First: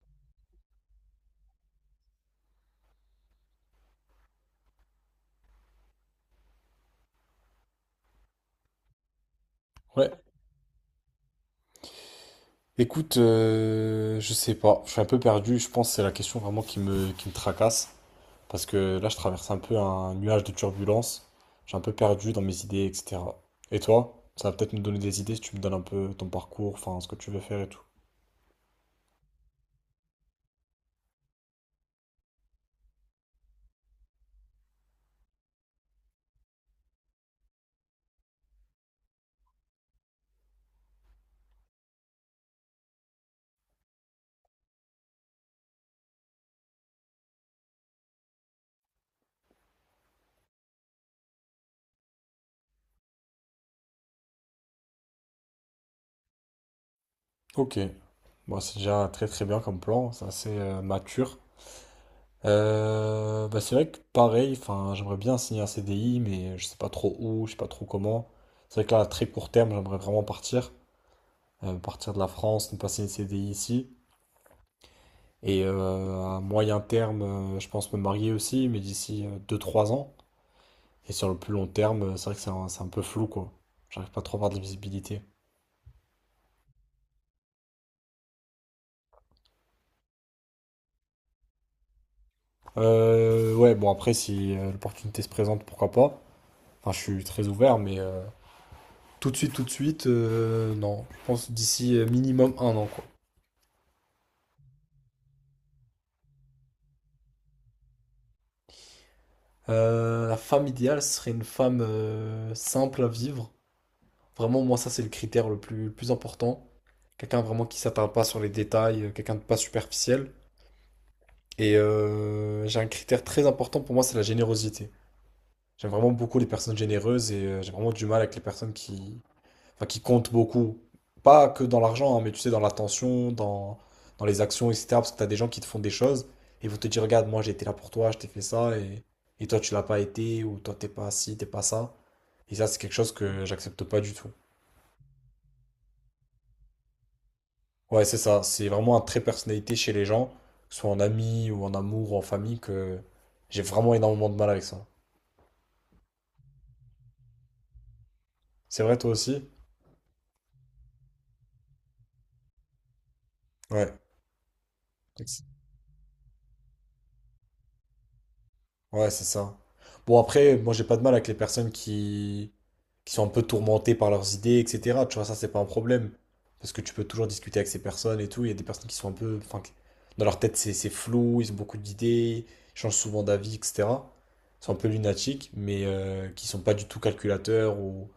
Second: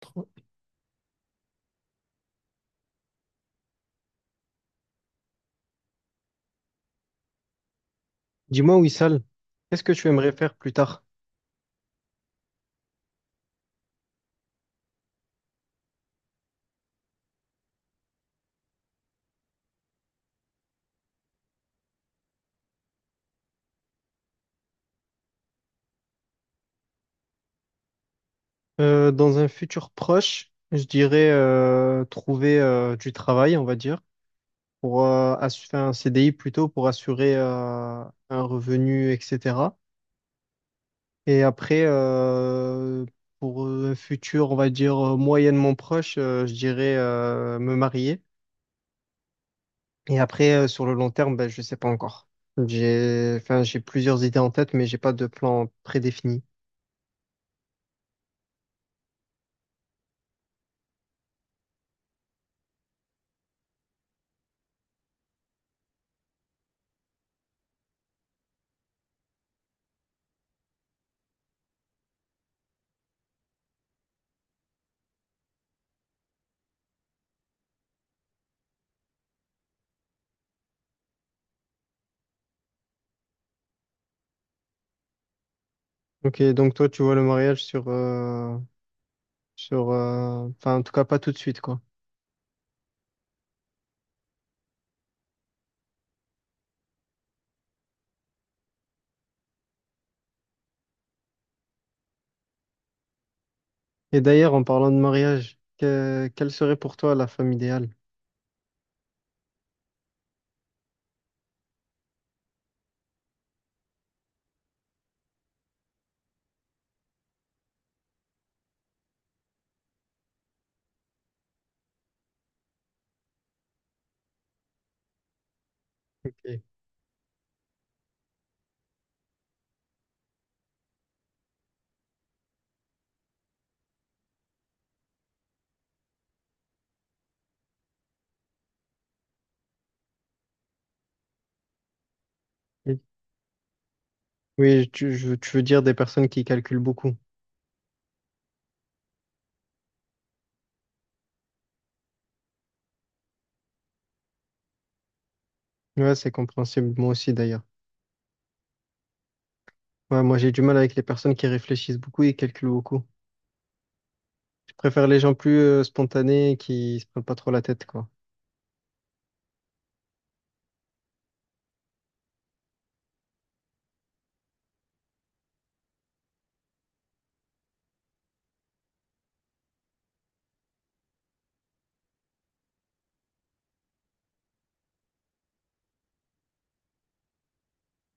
Trop. Dis-moi, Wissal, qu'est-ce que tu Ouais. aimerais faire plus tard? Écoute, je sais pas, je suis un peu perdu. Je pense que c'est la question vraiment qui me tracasse, parce que là je traverse un peu un nuage de turbulence, je suis un peu perdu dans mes idées, etc. Et toi, ça va peut-être me donner des idées si tu me donnes un peu ton parcours, enfin ce que tu veux faire et tout. Dans un futur proche, je dirais trouver du travail, on va dire, pour faire un CDI plutôt pour assurer un revenu, etc. Et après, pour un futur, on va dire moyennement proche, je dirais me marier. Et après, sur le long terme, ben, je ne sais pas encore. J'ai plusieurs idées en tête, mais j'ai pas de plan prédéfini. Ok, bon c'est déjà très très bien comme plan, c'est assez mature. Bah, c'est vrai que pareil, enfin j'aimerais bien signer un CDI, mais je sais pas trop où, je sais pas trop comment. C'est vrai que là à très court terme, j'aimerais vraiment partir. Partir de la France, me passer une CDI ici. Et à moyen terme, je pense me marier aussi, mais d'ici 2 ou 3 ans. Et sur le plus long terme, c'est vrai que c'est un peu flou, quoi. J'arrive pas trop à avoir de la visibilité. Ok, donc toi, tu vois le mariage en tout cas, pas tout de suite, quoi. Ouais, bon, après, si l'opportunité se présente, pourquoi pas. Enfin, je suis très ouvert, mais tout de suite, non. Je pense d'ici minimum 1 an, quoi. Et d'ailleurs, en parlant de mariage, quelle serait pour toi la femme idéale? La femme idéale serait une femme simple à vivre. Vraiment, moi, ça, c'est le critère le plus important. Quelqu'un vraiment qui s'attarde pas sur les détails, quelqu'un de pas superficiel. Et j'ai un critère très important pour moi, c'est la générosité. J'aime vraiment beaucoup les Ok. personnes généreuses et j'ai vraiment du mal avec les personnes qui, enfin, qui comptent beaucoup. Pas que dans l'argent, hein, mais tu sais, dans l'attention, dans, dans les actions, etc. Parce que tu as des gens qui te font des choses et ils vont te dire, regarde, moi j'ai été là pour toi, je t'ai fait ça et toi tu l'as pas été ou toi t'es pas ci, t'es pas ça. Et ça, c'est quelque Oui. chose que j'accepte pas du tout. Tu veux dire des personnes qui calculent beaucoup. Ouais, c'est ça. C'est vraiment un trait de personnalité chez les gens, que ce soit en ami ou en amour ou en famille, que j'ai vraiment énormément de mal avec ça. Ouais, c'est compréhensible, moi aussi d'ailleurs. C'est vrai, toi aussi? Ouais, moi j'ai du mal avec les personnes qui réfléchissent beaucoup et calculent beaucoup. Ouais. Je préfère les gens Ex- plus spontanés qui se prennent pas trop la tête, quoi. Ouais, c'est ça. Bon, après, moi, j'ai pas de mal avec les personnes qui sont un peu tourmentées par leurs idées, etc. Tu vois, ça, c'est pas un problème. Parce que tu peux toujours discuter avec ces personnes et tout. Il y a des personnes qui sont un peu. Enfin, qui- dans leur tête, c'est flou, ils ont beaucoup d'idées, ils changent souvent d'avis, etc. Ils sont un peu lunatiques, mais qui sont pas du tout calculateurs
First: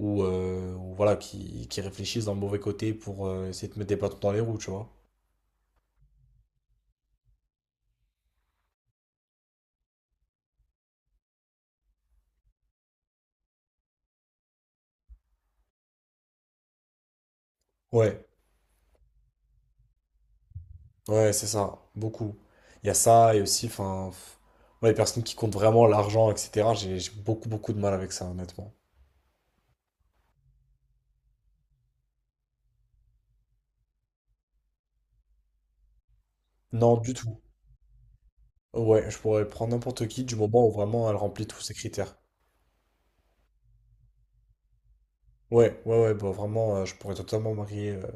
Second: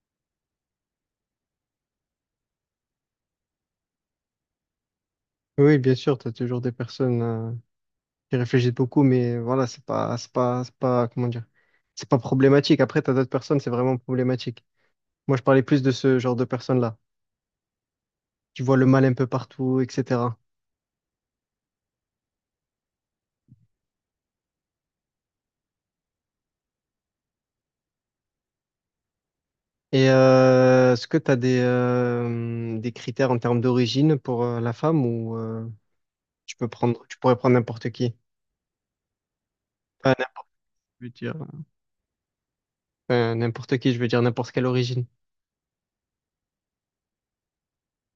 ou voilà, qui réfléchissent d'un mauvais côté pour essayer de te mettre des bâtons dans les roues, tu vois. Oui, bien sûr, t'as toujours des personnes. J'y réfléchis beaucoup, mais voilà, c'est pas, comment dire, c'est pas problématique. Après, t'as d'autres personnes, c'est vraiment problématique. Moi, je parlais plus de ce genre de personnes-là, Ouais, qui voient le mal un peu partout, etc. ouais, c'est ça, beaucoup. Il y a ça, et aussi, enfin, pff, moi, les personnes qui comptent vraiment l'argent, etc., j'ai beaucoup, beaucoup de mal avec ça, honnêtement. Et est-ce que des critères en termes d'origine pour la femme ou Non, du tu pourrais tout. prendre n'importe qui? Ouais, je pourrais prendre n'importe Enfin, qui du n'importe- moment où je veux vraiment elle dire, remplit tous ses critères. N'importe qui, je veux dire n'importe quelle origine. Ouais, ouais, ouais, bah vraiment, je pourrais totalement marier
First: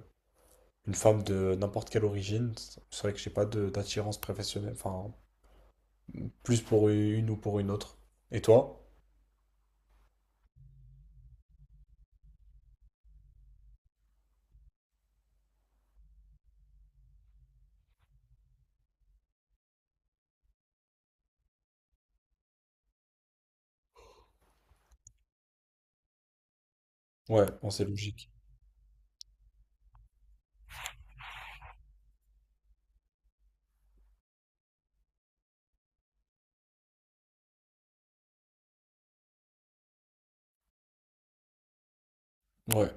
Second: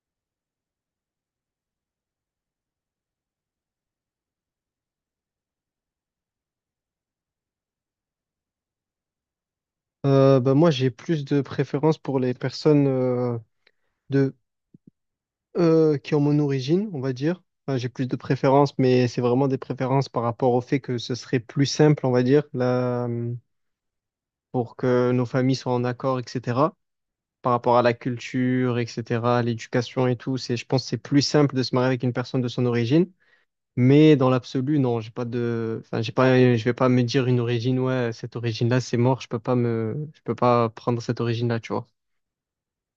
une femme de n'importe quelle origine. C'est vrai que j'ai pas de- d'attirance professionnelle, enfin, plus pour une ou pour une autre. Et toi? Bah, moi, j'ai plus de préférence pour les personnes de qui ont mon origine, on va dire. Enfin, j'ai plus de préférences, mais c'est vraiment des préférences par rapport au fait que ce serait plus simple, on va dire, pour que nos familles soient en accord, etc. Ouais, Par bon, rapport à c'est la logique. culture, etc., à l'éducation et tout, c'est, je pense que c'est plus simple de se marier avec une personne de son origine. Mais dans l'absolu, non, j'ai pas de, enfin, j'ai pas, je vais pas me dire une origine, ouais, cette origine-là, c'est mort, je peux pas prendre cette origine-là, tu vois. Ouais.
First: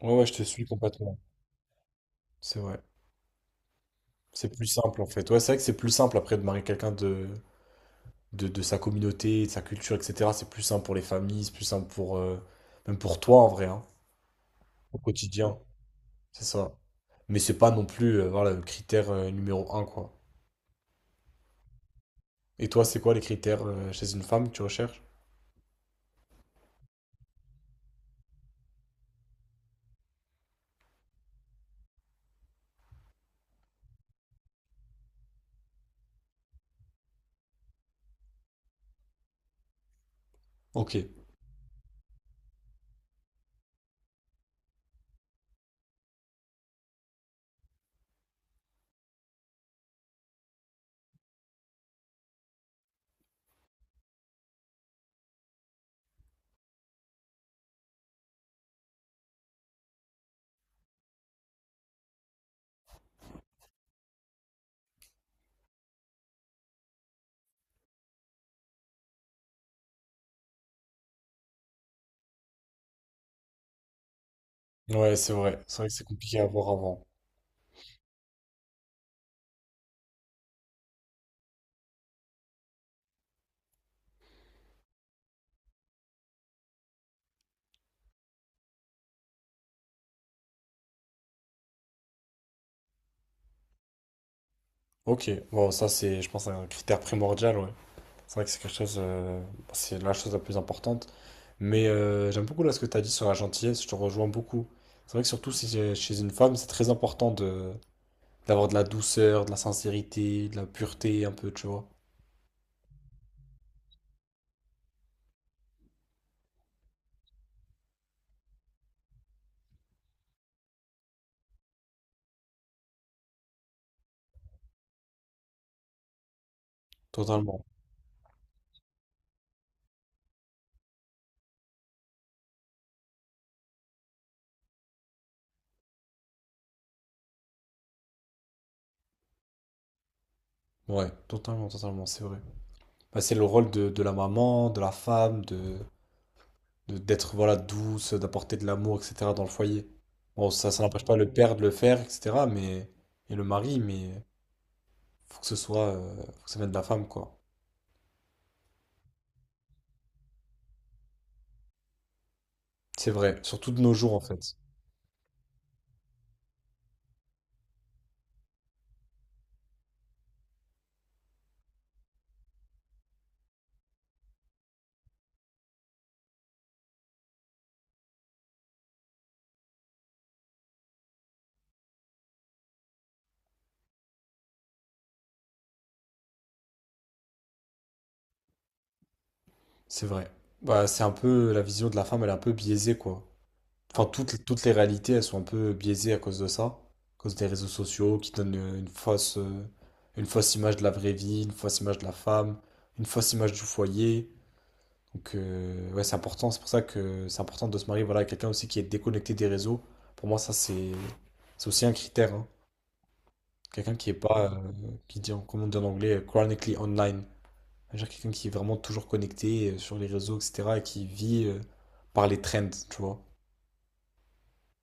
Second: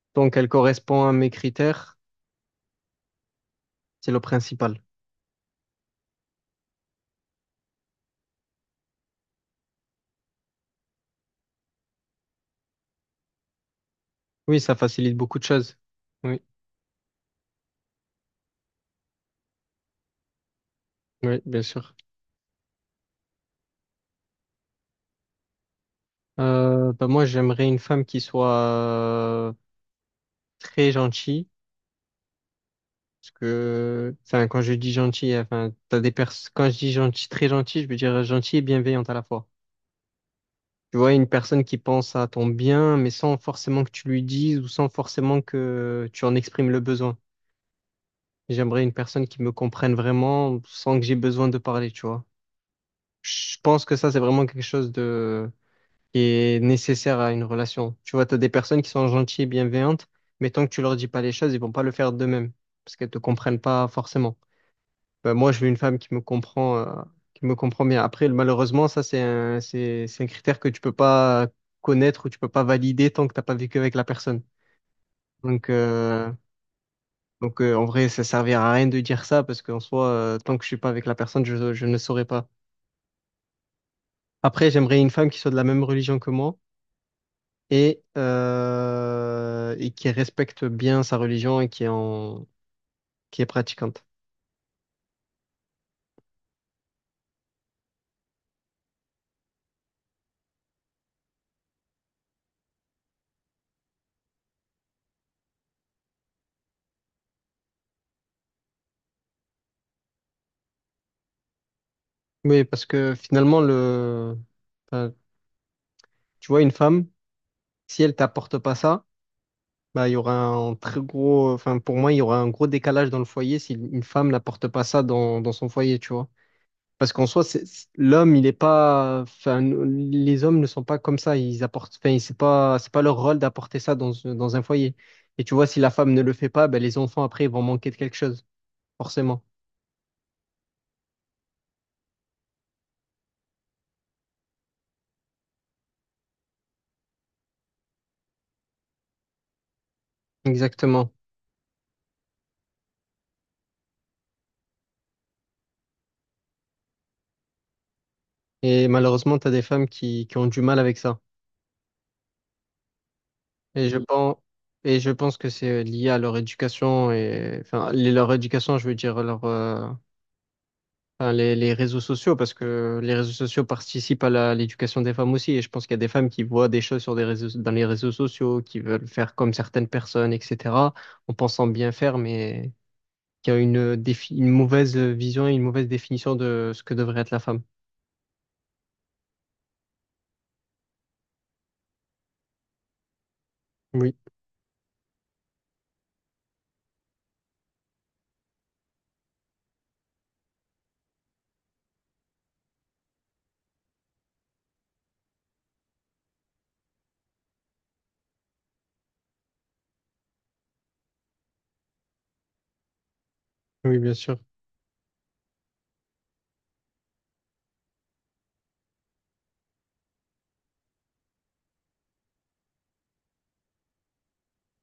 Ouais, ouais, je Donc, te elle suis correspond à complètement. mes critères, C'est vrai. c'est le C'est plus principal. simple en fait. Ouais, c'est vrai que c'est plus simple après de marier quelqu'un de sa communauté, de sa culture, etc. C'est plus simple pour les familles, c'est plus simple pour même pour toi en vrai, hein, Oui, ça au facilite beaucoup de quotidien. choses. Oui, C'est ça. Mais c'est pas non plus voilà, le critère numéro un, quoi. oui, bien sûr. Et toi, c'est quoi les critères chez une femme que tu recherches? Bah moi, j'aimerais une femme qui soit euh, très gentille. Parce que, enfin, quand je dis gentille, enfin, t'as des pers quand je dis gentil, très gentille, je veux dire gentille et bienveillante à la fois. Ok. Tu vois, une personne qui pense à ton bien, mais sans forcément que tu lui dises ou sans forcément que tu en exprimes le besoin. J'aimerais une personne qui me comprenne vraiment sans que j'ai besoin de parler, tu vois. Je pense que ça, c'est vraiment quelque chose qui est nécessaire à une relation. Tu vois, tu as des personnes qui sont gentilles et bienveillantes, mais tant que tu leur dis pas les choses, ils vont pas le faire d'eux-mêmes, parce qu'elles te comprennent pas forcément. Ben, moi, je veux une femme qui me comprend bien. Après, malheureusement, ça, c'est un critère que tu peux pas connaître ou tu peux pas valider tant que t'as pas vécu avec la personne. Ouais, c'est vrai. Donc, C'est vrai que c'est euh, compliqué à voir avant. donc, en vrai, ça servira à rien de dire ça, parce qu'en soi, tant que je suis pas avec la personne, je ne saurais pas. Après, j'aimerais une femme qui soit de la même religion que moi et et qui respecte bien sa religion et qui est pratiquante. Ok. Bon, ça c'est, je pense, un critère primordial, ouais. C'est vrai que c'est quelque chose, c'est la chose la plus importante. Mais j'aime beaucoup là ce que tu as dit sur la gentillesse, je te rejoins beaucoup. C'est vrai que surtout si j'ai- chez une femme, c'est très important de d'avoir de la douceur, de la sincérité, de la pureté un peu, tu vois. Oui, parce que finalement, enfin, tu vois, une femme, si elle t'apporte pas ça, bah, il y aura un très gros, enfin, pour moi, il y aura un gros décalage dans le foyer si une femme n'apporte pas ça dans son foyer, tu vois. Parce qu'en soi, Totalement. L'homme, il est pas, enfin, les hommes ne sont pas comme ça. Ils apportent, enfin, c'est pas leur rôle d'apporter ça dans un foyer. Et tu vois, si la femme ne le fait pas, ben, les enfants après, ils vont manquer de quelque chose, forcément. Ouais, totalement, totalement, c'est vrai. Bah, c'est le rôle de la maman, de la femme, d'être voilà douce, d'apporter de l'amour, etc. dans le foyer. Bon, ça n'empêche Exactement. pas le père de le faire, etc. Mais et le mari, mais faut que ce soit, faut que ça vienne de la femme, quoi. Et malheureusement, tu as des femmes qui ont du mal avec ça. C'est vrai, surtout de Et nos je jours en pense, fait. et je pense que c'est lié à leur éducation et, leur éducation, je veux dire, les réseaux sociaux, parce que les réseaux sociaux participent à à l'éducation des femmes aussi. Et je pense qu'il y a des femmes qui voient des choses sur des réseaux, dans les réseaux sociaux, qui veulent faire comme certaines personnes, etc., en pensant bien faire, mais qui a une mauvaise vision et une mauvaise définition de ce que devrait être la femme. C'est vrai. Bah, c'est un peu la vision de la femme, elle est un peu biaisée quoi. Enfin, Oui, toutes, toutes les réalités, elles sont un peu biaisées à cause de ça, à cause des réseaux sociaux qui donnent une fausse image de la vraie vie, une fausse image de la femme, une fausse image du foyer. Donc ouais, c'est important. C'est pour ça que c'est important de se marier voilà, à quelqu'un aussi qui est déconnecté des réseaux. Pour moi, ça c'est aussi un critère, hein. Quelqu'un oui, qui bien est sûr. pas qui dit comment on dit en anglais chronically online. C'est-à-dire quelqu'un qui est vraiment toujours connecté sur les réseaux, etc., et qui vit par les trends, tu vois.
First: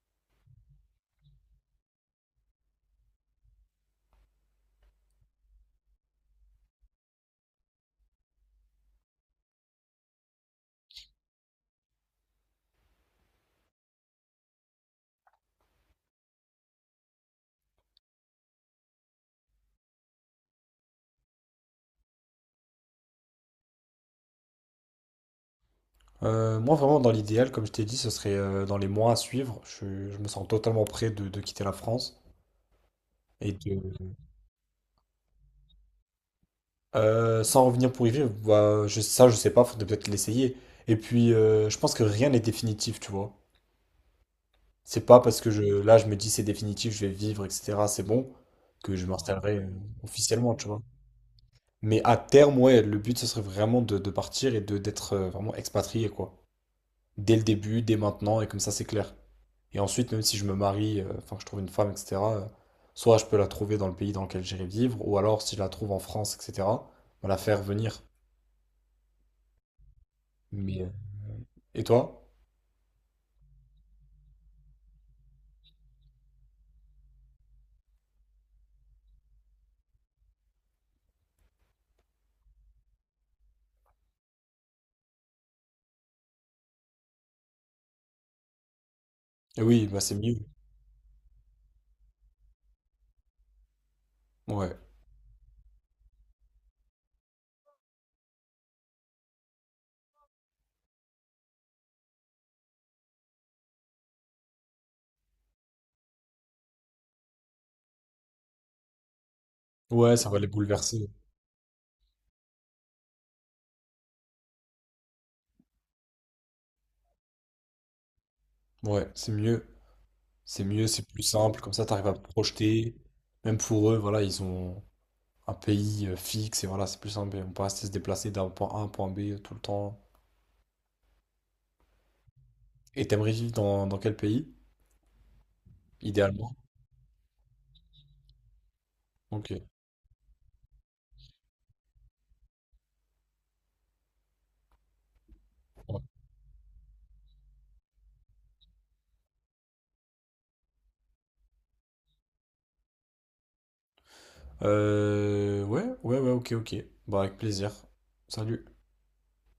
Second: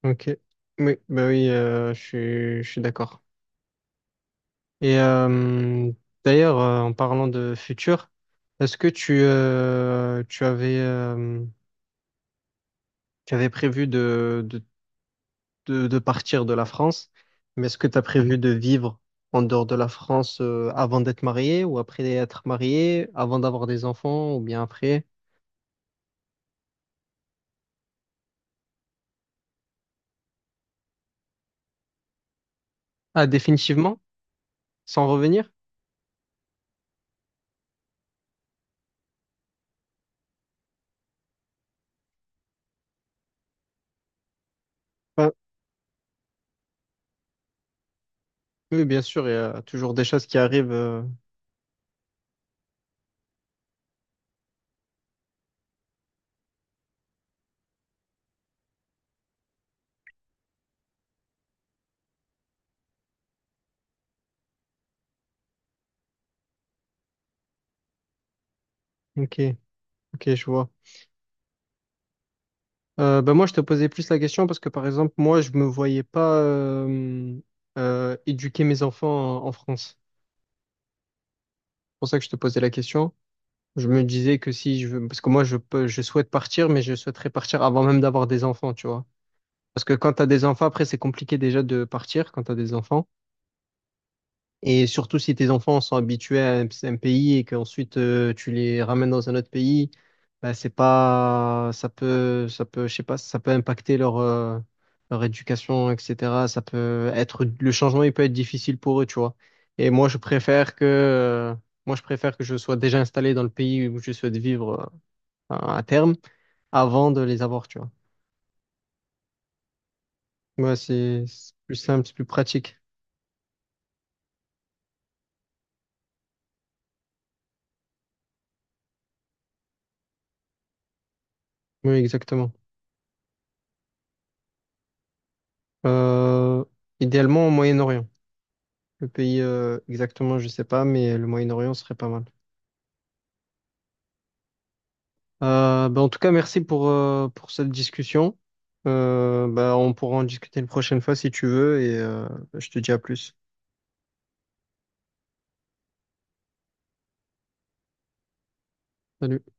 Ok. Oui, bah oui, je suis d'accord. Et d'ailleurs, en parlant de futur, est-ce que tu avais prévu de partir de la France, mais est-ce que tu as prévu de vivre en dehors de la France avant d'être marié ou après être marié, avant d'avoir des enfants ou bien après? Moi, vraiment, dans l'idéal, comme je t'ai dit, ce serait dans les mois à suivre. Je me sens totalement prêt de quitter la France. Ah, Et définitivement, de... sans revenir? Sans revenir pour y vivre, bah, je, ça, je sais pas, faudrait peut-être l'essayer. Et puis, je pense que rien n'est définitif, tu vois. C'est pas Ben, parce que je, là, je me dis c'est définitif, je vais vivre, etc., c'est bon, oui, que bien je sûr, il y m'installerai a toujours des choses qui officiellement, tu arrivent. vois. euh, Mais à terme, ouais, le but, ce serait vraiment de partir et de d'être vraiment expatrié, quoi. Dès le début, dès maintenant, et comme ça, c'est clair. Et ensuite, même si je me marie, enfin, que je trouve une femme, etc., soit je peux la trouver dans le pays dans lequel j'irai vivre, ou alors, si je la trouve en France, etc., bah, la faire venir. Ok, ok, je vois. Mais... et toi? Ben moi, je te posais plus la question parce que, par exemple, moi, je me voyais pas éduquer mes enfants en France. C'est pour ça que je te posais la question. Je me disais que si je veux, parce que moi je peux, je souhaite partir, mais je souhaiterais partir avant même d'avoir des enfants, tu vois. Eh Parce oui, que bah, quand c'est t'as mieux. des enfants, après c'est compliqué déjà de partir quand t'as des enfants. Ouais. Et surtout si tes enfants sont habitués à un pays et qu'ensuite tu les ramènes dans un autre pays, bah c'est pas, ça peut, je sais pas, ça peut impacter leur éducation, etc. Ça peut être, le changement il peut être difficile pour eux, tu vois. Et moi Ouais, je ça va les préfère que, bouleverser. euh, Moi je préfère que je sois déjà installé dans le pays où je souhaite vivre à terme avant de les avoir, tu vois. Ouais, c'est mieux. C'est Ouais, mieux, c'est plus c'est simple, comme plus ça, simple, t'arrives c'est à plus te pratique. projeter. Même pour eux, voilà, ils ont... un pays fixe et voilà, c'est plus simple. On peut rester se déplacer d'un point A à un point B tout le temps. Oui, exactement. Et t'aimerais vivre dans, dans quel pays, idéalement? Euh, Idéalement au Moyen-Orient. Le pays Ok. Exactement, je sais pas, mais le Moyen-Orient serait pas mal. Ben, Ouais. en tout cas, merci pour cette discussion. Ben, on pourra en discuter une prochaine fois si tu veux et je te dis à plus. Ouais, ok, ok. Bah, avec plaisir. Salut. Salut.